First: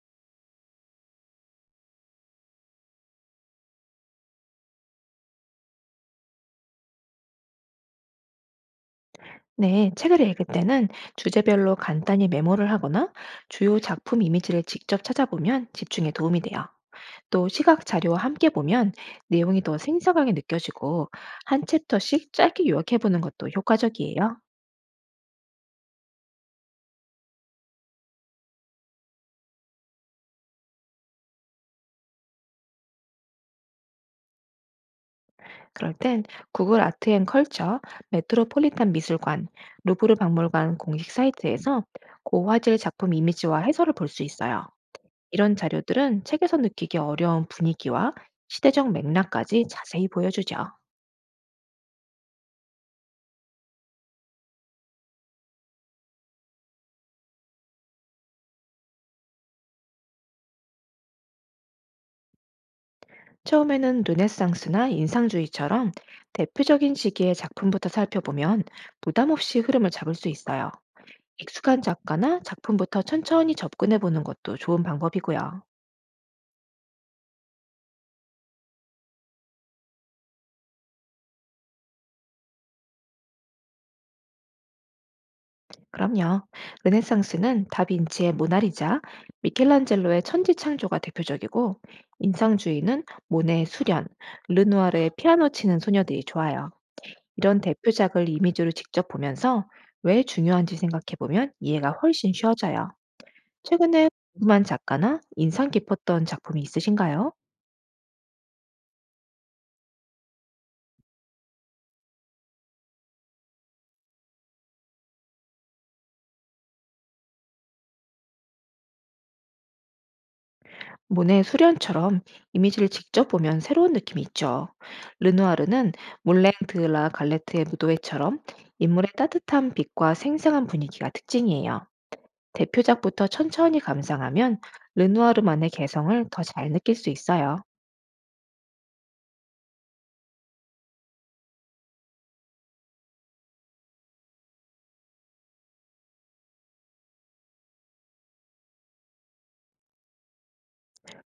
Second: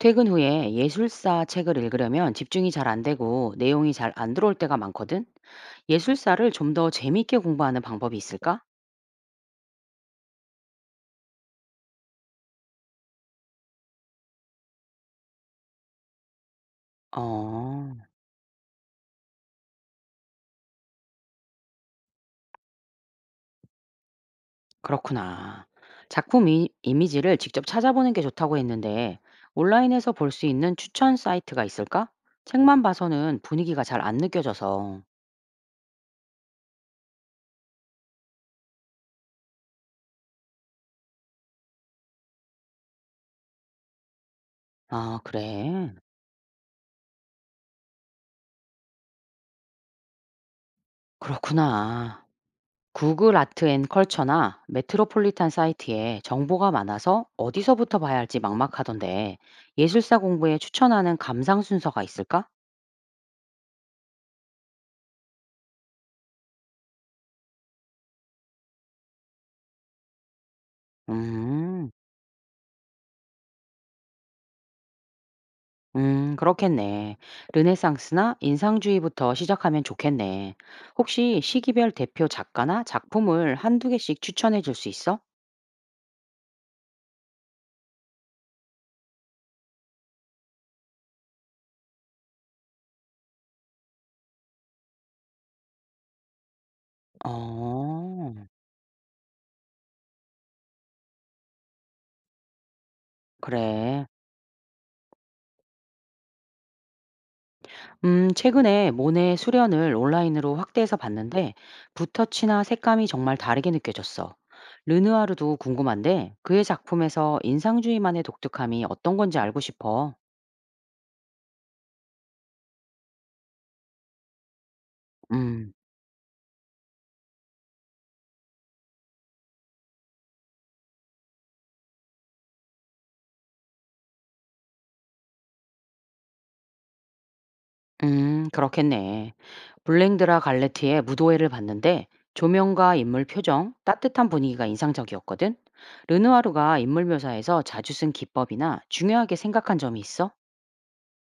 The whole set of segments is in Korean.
퇴근 후에 예술사 책을 읽으려면 집중이 잘 안 되고 내용이 잘 안 들어올 때가 많거든? 예술사를 좀 더 재미있게 공부하는 방법이 있을까? 네, 책을 읽을 때는 주제별로 간단히 메모를 하거나 주요 작품 이미지를 직접 찾아보면 집중에 도움이 돼요. 또 시각 어, 자료와 함께 보면 내용이 더 생생하게 느껴지고 한 챕터씩 짧게 요약해보는 것도 효과적이에요. 그렇구나. 작품 이미지를 직접 찾아보는 게 좋다고 했는데 온라인에서 볼 수 있는 추천 사이트가 있을까? 책만 봐서는 분위기가 잘 안 느껴져서. 그럴 땐 구글 아트 앤 컬처, 메트로폴리탄 미술관, 루브르 박물관 공식 사이트에서 고화질 작품 이미지와 해설을 볼 수 있어요. 아, 이런 그래. 자료들은 책에서 느끼기 어려운 분위기와 시대적 맥락까지 자세히 보여주죠. 그렇구나. 구글 아트 앤 컬처나 메트로폴리탄 사이트에 정보가 많아서 어디서부터 봐야 할지 막막하던데 예술사 공부에 추천하는 감상 순서가 있을까? 처음에는 르네상스나 인상주의처럼 대표적인 시기의 작품부터 살펴보면 부담 없이 흐름을 잡을 수 있어요. 익숙한 음, 작가나 작품부터 천천히 접근해 보는 것도 좋은 방법이고요. 그렇겠네. 르네상스나 인상주의부터 시작하면 좋겠네. 혹시 시기별 대표 작가나 작품을 한두 개씩 추천해 줄 수 있어? 그럼요. 르네상스는 다빈치의 모나리자, 미켈란젤로의 천지창조가 대표적이고, 인상주의는 모네의 수련, 르누아르의 피아노 치는 소녀들이 좋아요. 이런 대표작을 어, 이미지로 직접 보면서 왜 중요한지 생각해 보면 이해가 훨씬 쉬워져요. 그래. 최근에 궁금한 작가나 인상 깊었던 작품이 있으신가요? 최근에 모네 수련을 온라인으로 확대해서 봤는데 붓터치나 색감이 정말 다르게 느껴졌어. 르누아르도 궁금한데 그의 작품에서 인상주의만의 독특함이 어떤 건지 알고 싶어. 모네 수련처럼 이미지를 직접 보면 새로운 느낌이 있죠. 음, 르누아르는 몰랭 드라 갈레트의 무도회처럼 인물의 따뜻한 빛과 생생한 분위기가 특징이에요. 대표작부터 천천히 감상하면 르누아르만의 개성을 더 잘 느낄 수 있어요. 그렇겠네. 블랭드라 갈레티의 무도회를 봤는데 조명과 인물 표정, 따뜻한 분위기가 인상적이었거든. 르누아르가 인물 묘사에서 자주 쓴 기법이나 중요하게 생각한 점이 있어?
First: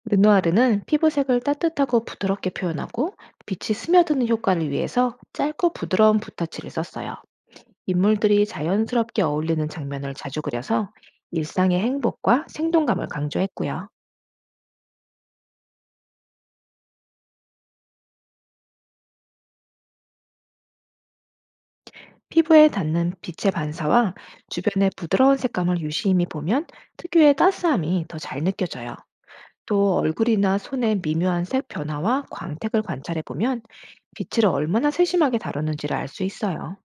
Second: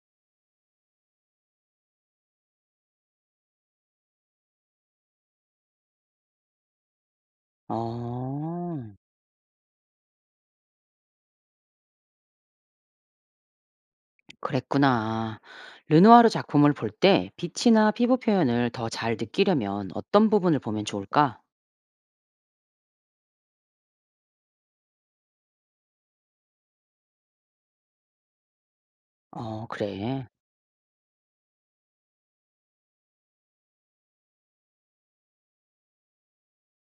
르누아르는 피부색을 따뜻하고 부드럽게 표현하고 빛이 스며드는 효과를 위해서 짧고 부드러운 붓터치를 썼어요. 인물들이 어. 자연스럽게 어울리는 장면을 자주 그려서 일상의 행복과 생동감을 강조했고요. 그랬구나. 르누아르 작품을 볼 때 빛이나 피부 표현을 더 잘 느끼려면 어떤 부분을 보면 좋을까? 피부에 닿는 빛의 반사와 주변의 부드러운 색감을 유심히 보면 특유의 따스함이 더 잘 느껴져요. 어, 또 그래. 얼굴이나 손의 미묘한 색 변화와 광택을 관찰해 보면 빛을 얼마나 세심하게 다루는지를 알 수 있어요.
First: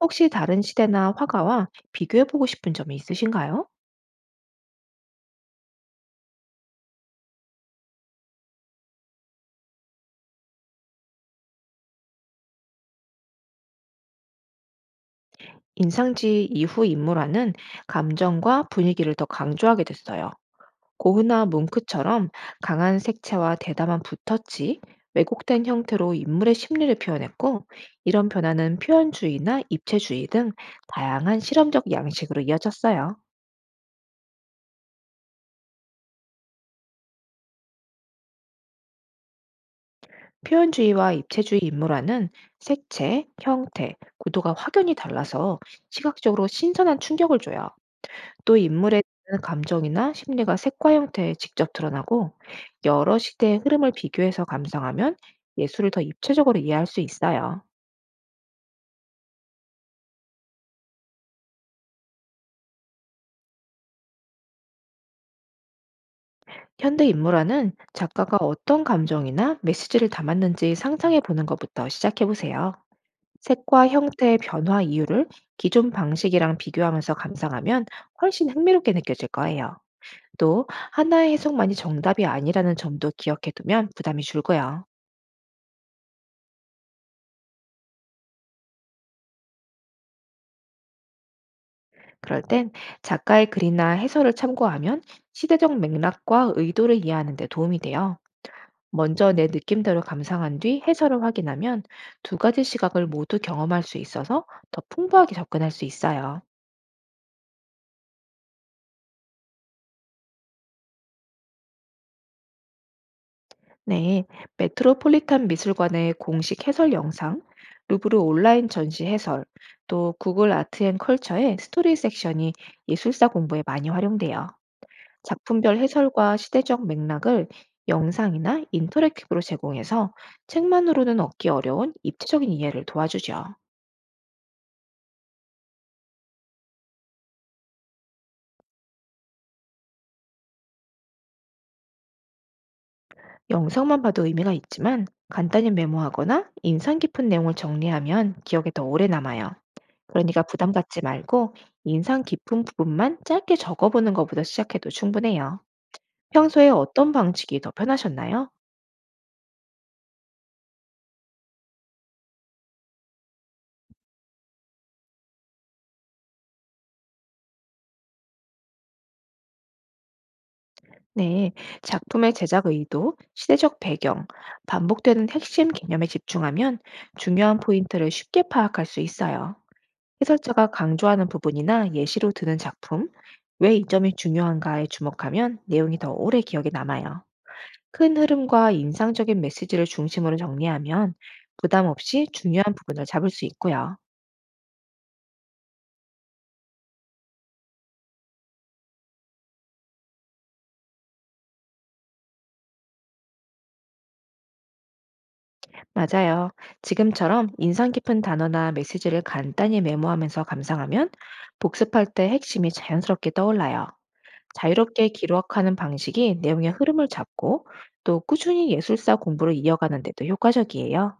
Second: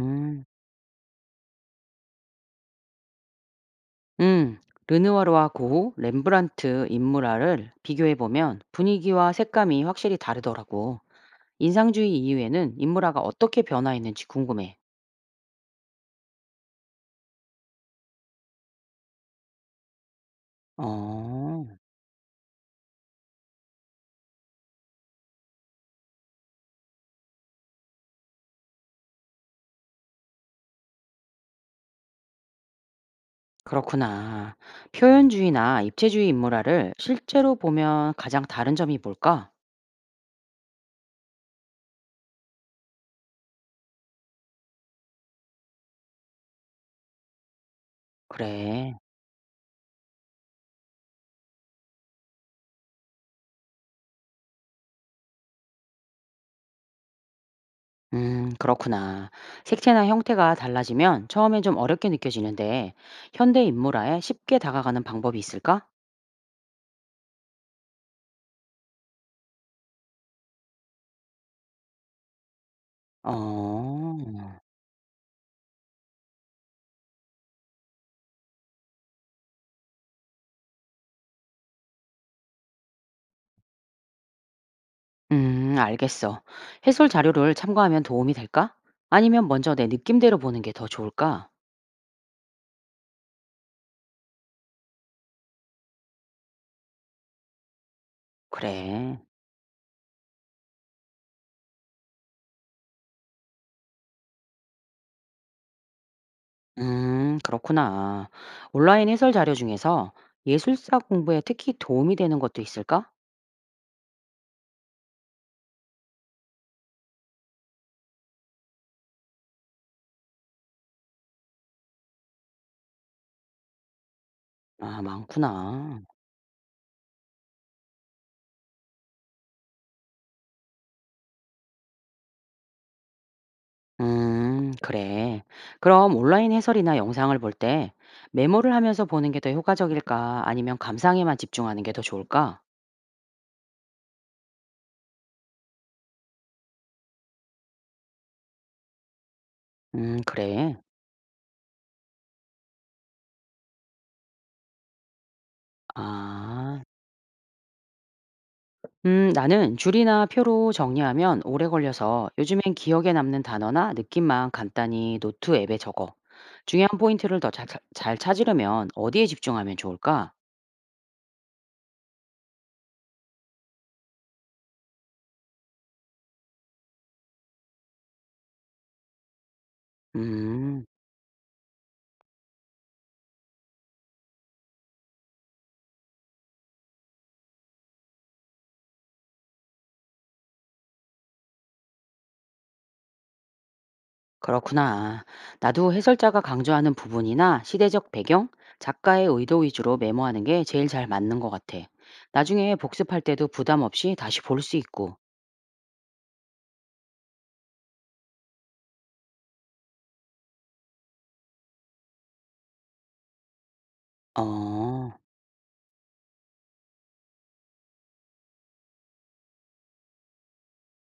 혹시 다른 시대나 화가와 비교해 보고 싶은 점이 있으신가요? 음. 르누아르와 고흐, 렘브란트, 인물화를 비교해 보면 분위기와 색감이 확실히 다르더라고. 인상주의 이후에는 인물화가 어떻게 변화했는지 궁금해. 인상지 이후 인물화는 감정과 분위기를 더 강조하게 됐어요. 고흐나 어, 뭉크처럼 강한 색채와 대담한 붓터치, 왜곡된 형태로 인물의 심리를 표현했고, 이런 변화는 표현주의나 입체주의 등 다양한 실험적 양식으로 이어졌어요. 그렇구나. 표현주의나 입체주의 인물화를 실제로 보면 가장 다른 점이 뭘까? 표현주의와 입체주의 인물화는 색채, 형태, 구도가 확연히 달라서 시각적으로 신선한 충격을 줘요. 또 그래. 인물의 감정이나 심리가 색과 형태에 직접 드러나고 여러 시대의 흐름을 비교해서 감상하면 예술을 더 입체적으로 이해할 수 있어요. 그렇구나. 색채나 형태가 달라지면 처음엔 좀 어렵게 느껴지는데, 현대 인물화에 쉽게 다가가는 방법이 있을까? 현대 인물화는 작가가 어떤 감정이나 메시지를 담았는지 상상해 보는 것부터 시작해 보세요. 색과 어, 형태의 변화 이유를 기존 방식이랑 비교하면서 감상하면 훨씬 흥미롭게 느껴질 거예요. 또 하나의 해석만이 정답이 아니라는 점도 기억해 두면 부담이 줄고요. 알겠어. 해설 자료를 참고하면 도움이 될까? 아니면 먼저 내 느낌대로 보는 게 더 좋을까? 그럴 땐 작가의 글이나 해설을 참고하면 시대적 맥락과 의도를 이해하는 데 도움이 돼요. 그래. 먼저 내 느낌대로 감상한 뒤 해설을 확인하면 두 가지 시각을 모두 경험할 수 있어서 더 풍부하게 접근할 수 있어요. 그렇구나. 온라인 해설 자료 중에서 예술사 공부에 특히 도움이 되는 것도 있을까? 네, 메트로폴리탄 미술관의 공식 해설 영상, 루브르 온라인 전시 해설, 또 구글 아트 앤 컬처의 스토리 섹션이 예술사 공부에 많이 활용돼요. 아, 작품별 많구나. 해설과 시대적 맥락을 영상이나 인터랙티브로 제공해서 책만으로는 얻기 어려운 입체적인 이해를 도와주죠. 그래. 그럼 온라인 해설이나 영상을 볼 때 메모를 하면서 보는 게 더 효과적일까? 아니면 감상에만 집중하는 게 더 좋을까? 영상만 봐도 의미가 있지만 간단히 메모하거나 인상 깊은 내용을 정리하면 기억에 더 오래 남아요. 그러니까 부담 그래. 갖지 말고 인상 깊은 부분만 짧게 적어보는 것부터 시작해도 충분해요. 평소에 아. 어떤 방식이 더 편하셨나요? 나는 줄이나 표로 정리하면 오래 걸려서 요즘엔 기억에 남는 단어나 느낌만 간단히 노트 앱에 적어. 중요한 포인트를 더 잘 찾으려면 어디에 집중하면 좋을까? 네, 작품의 제작 의도, 시대적 배경, 반복되는 핵심 개념에 집중하면 중요한 포인트를 쉽게 파악할 수 있어요. 해설자가 음. 강조하는 부분이나 예시로 드는 작품, 왜 이 점이 중요한가에 주목하면 내용이 더 오래 기억에 남아요. 큰 흐름과 인상적인 메시지를 중심으로 정리하면 부담 없이 중요한 부분을 잡을 수 있고요. 그렇구나. 나도 해설자가 강조하는 부분이나 시대적 배경, 작가의 의도 위주로 메모하는 게 제일 잘 맞는 것 같아. 나중에 복습할 때도 부담 없이 다시 볼 수 있고. 맞아요. 지금처럼 인상 깊은 단어나 메시지를 간단히 메모하면서 감상하면 복습할 때 핵심이 자연스럽게 떠올라요. 자유롭게 어, 기록하는 방식이 내용의 흐름을 잡고 또 꾸준히 예술사 공부를 이어가는 데도 효과적이에요.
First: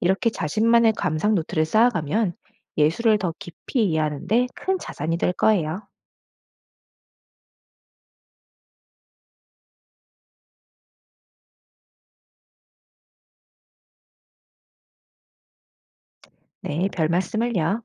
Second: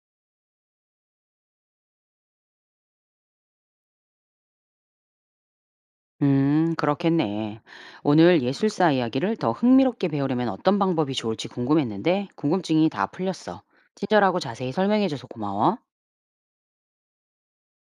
이렇게 자신만의 감상 노트를 쌓아가면 예술을 더 깊이 이해하는 데 큰 자산이 될 거예요. 그렇겠네. 오늘 예술사 이야기를 더 흥미롭게 배우려면 어떤 방법이 좋을지 궁금했는데, 궁금증이 다 풀렸어. 친절하고 자세히 설명해줘서 고마워. 네, 별 말씀을요.